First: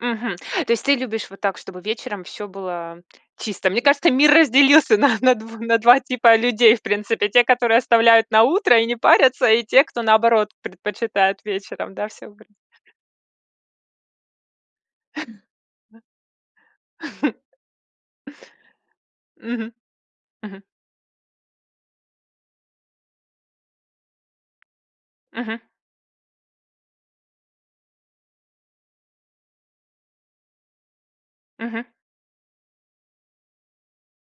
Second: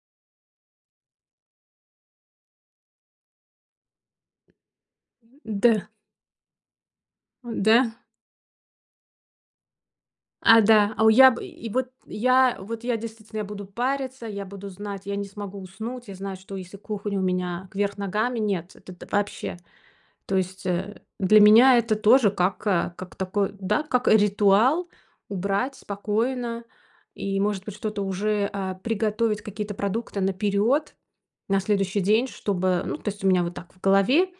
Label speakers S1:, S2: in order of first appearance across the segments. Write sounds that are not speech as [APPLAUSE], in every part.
S1: Мгм. То есть ты любишь вот так, чтобы вечером всё было чисто? Мне кажется, мир разделился на на
S2: Мгм,
S1: дв на
S2: да.
S1: 2 типа людей, в принципе. Те,
S2: Ой,
S1: которые
S2: да.
S1: оставляют на утро и не парятся, и те, кто, наоборот,
S2: А, да. О, у, я
S1: предпочитает
S2: бы и и вот
S1: вечером, да, всё убрать.
S2: я вот я, действительно, я буду париться, я буду знать, я не смогу уснуть. Я знаю, что если кухня у
S1: [CHUCKLES]
S2: меня вверх ногами- нет, это т вообще.
S1: Мгм.
S2: То
S1: Мгм.
S2: есть, э, для меня это тоже как как такой, да, как ритуал-
S1: Мгм.
S2: убрать спокойно и, может быть, что-то уже, а, приготовить какие-то продукты наперёд, на
S1: Мгм.
S2: следующий день, чтобы Ну, то есть у меня вот так в голове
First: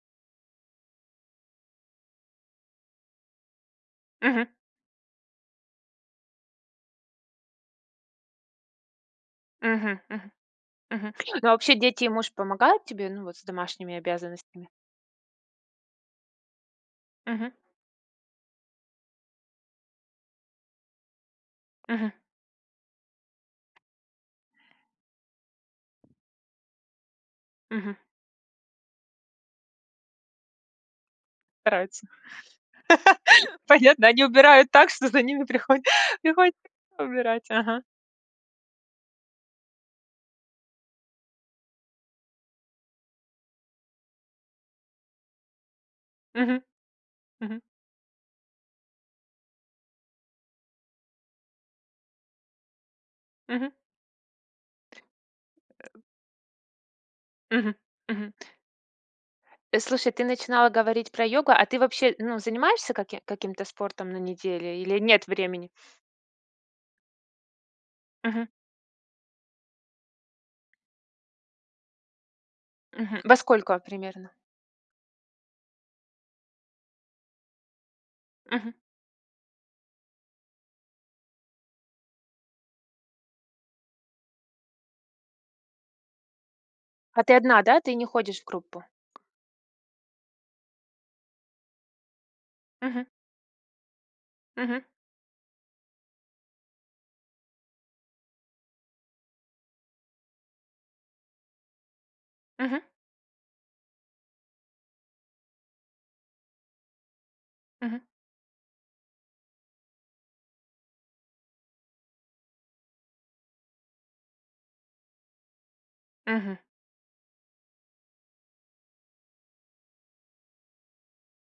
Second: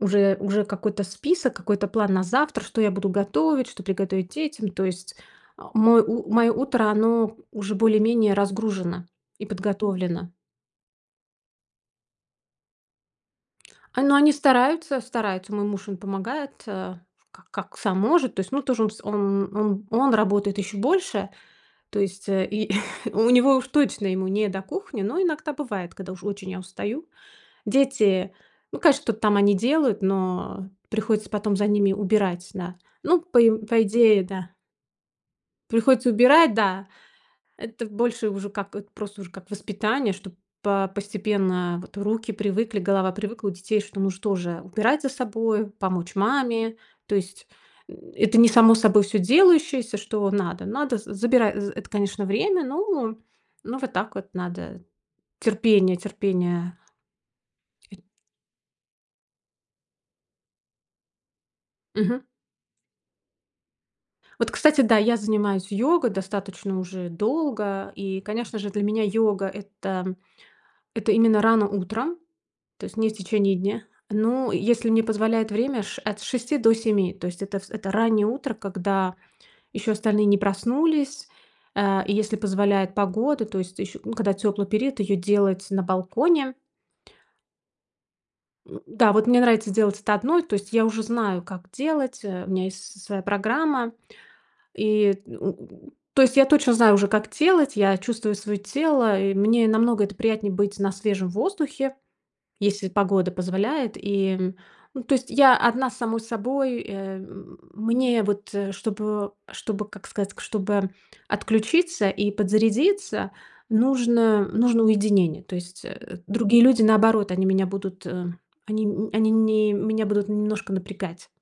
S2: уже уже какой-то список, какой-то план на завтра, что я буду готовить, что приготовить
S1: Мгм.
S2: детям, то есть, э, мой у моё утро- оно уже более-менее разгружено и
S1: Мгм
S2: подготовлено.
S1: мгм. Мгм. Ну, а вообще дети и муж помогают тебе, ну, вот с домашними
S2: А, но они
S1: обязанностями?
S2: стараются стараются. Мой муж им помогает, э, ф как
S1: Мгм.
S2: как сам может. То есть, ну тоже он всё он он он работает ещё больше. То
S1: Мгм.
S2: есть и [CHUCKLES] у него уж точно ему не до кухни, но иногда бывает, когда уж очень я устаю.
S1: Мгм.
S2: Дети, ну, конечно, что-то там они делают, но приходится потом за ними
S1: Стараются.
S2: убирать, да. Ну по и
S1: [CHUCKLES]
S2: по
S1: Понятно.
S2: идее,
S1: Они
S2: да.
S1: убирают так, что за ними приход
S2: Приходится убирать,
S1: приходится
S2: да.
S1: ещё убирать. Ага.
S2: Это больше уже как это просто уже как воспитание, чтоб по постепенно вот руки привыкли, голова привыкла у детей, что, ну, что же, убирать за собою, помочь
S1: Мгм
S2: маме. То есть,
S1: мгм.
S2: м, это не само собой всё делающееся, что надо надо. З Забирай з это, конечно, время, но
S1: Мгм.
S2: ну, вот так вот надо. Терпение
S1: [GRUNTS]
S2: терпение.
S1: Мгм.
S2: Э
S1: Мгм. Э, слушай, ты начинала говорить про йогу. А ты вообще,
S2: Мгм.
S1: ну, занимаешься каким каким-то спортом на
S2: Вот, кстати
S1: неделе
S2: да,
S1: или
S2: я
S1: нет времени?
S2: занимаюсь йогой достаточно уже долго. И,
S1: Мгм.
S2: конечно же, для меня йога- это это именно рано утром, то есть не в
S1: Мгм. Во
S2: течение
S1: сколько
S2: дня.
S1: примерно?
S2: Ну, если мне позволяет время с ш от 6 до 7. То есть это вс это раннее утро,
S1: Мгм.
S2: когда еще остальные не проснулись. Э, и если позволяет погода, то есть ещё ну, когда тёплый период, ее делать на балконе.
S1: А ты одна, да? Ты не ходишь в группу?
S2: [GRUNTS] Да, вот мне нравится делать это одной. То есть я уже знаю, как делать, э. У меня есть
S1: Мгм.
S2: с своя программа
S1: Мгм.
S2: и. [GRUNTS] То есть я точно знаю уже, как делать. Я чувствую своё тело. И мне намного это приятнее- быть на свежем воздухе,
S1: Мгм.
S2: если погода позволяет, и Ну, то есть я одна с самой собой, э, м
S1: Мгм.
S2: мне вот чтобы чтобы, как сказать, чтобы отключиться и подзарядиться, нужно нужно уединение. То есть, э, другие
S1: Мгм.
S2: люди, наоборот, они меня будут, э они, м, они не меня будут немножко напрягать.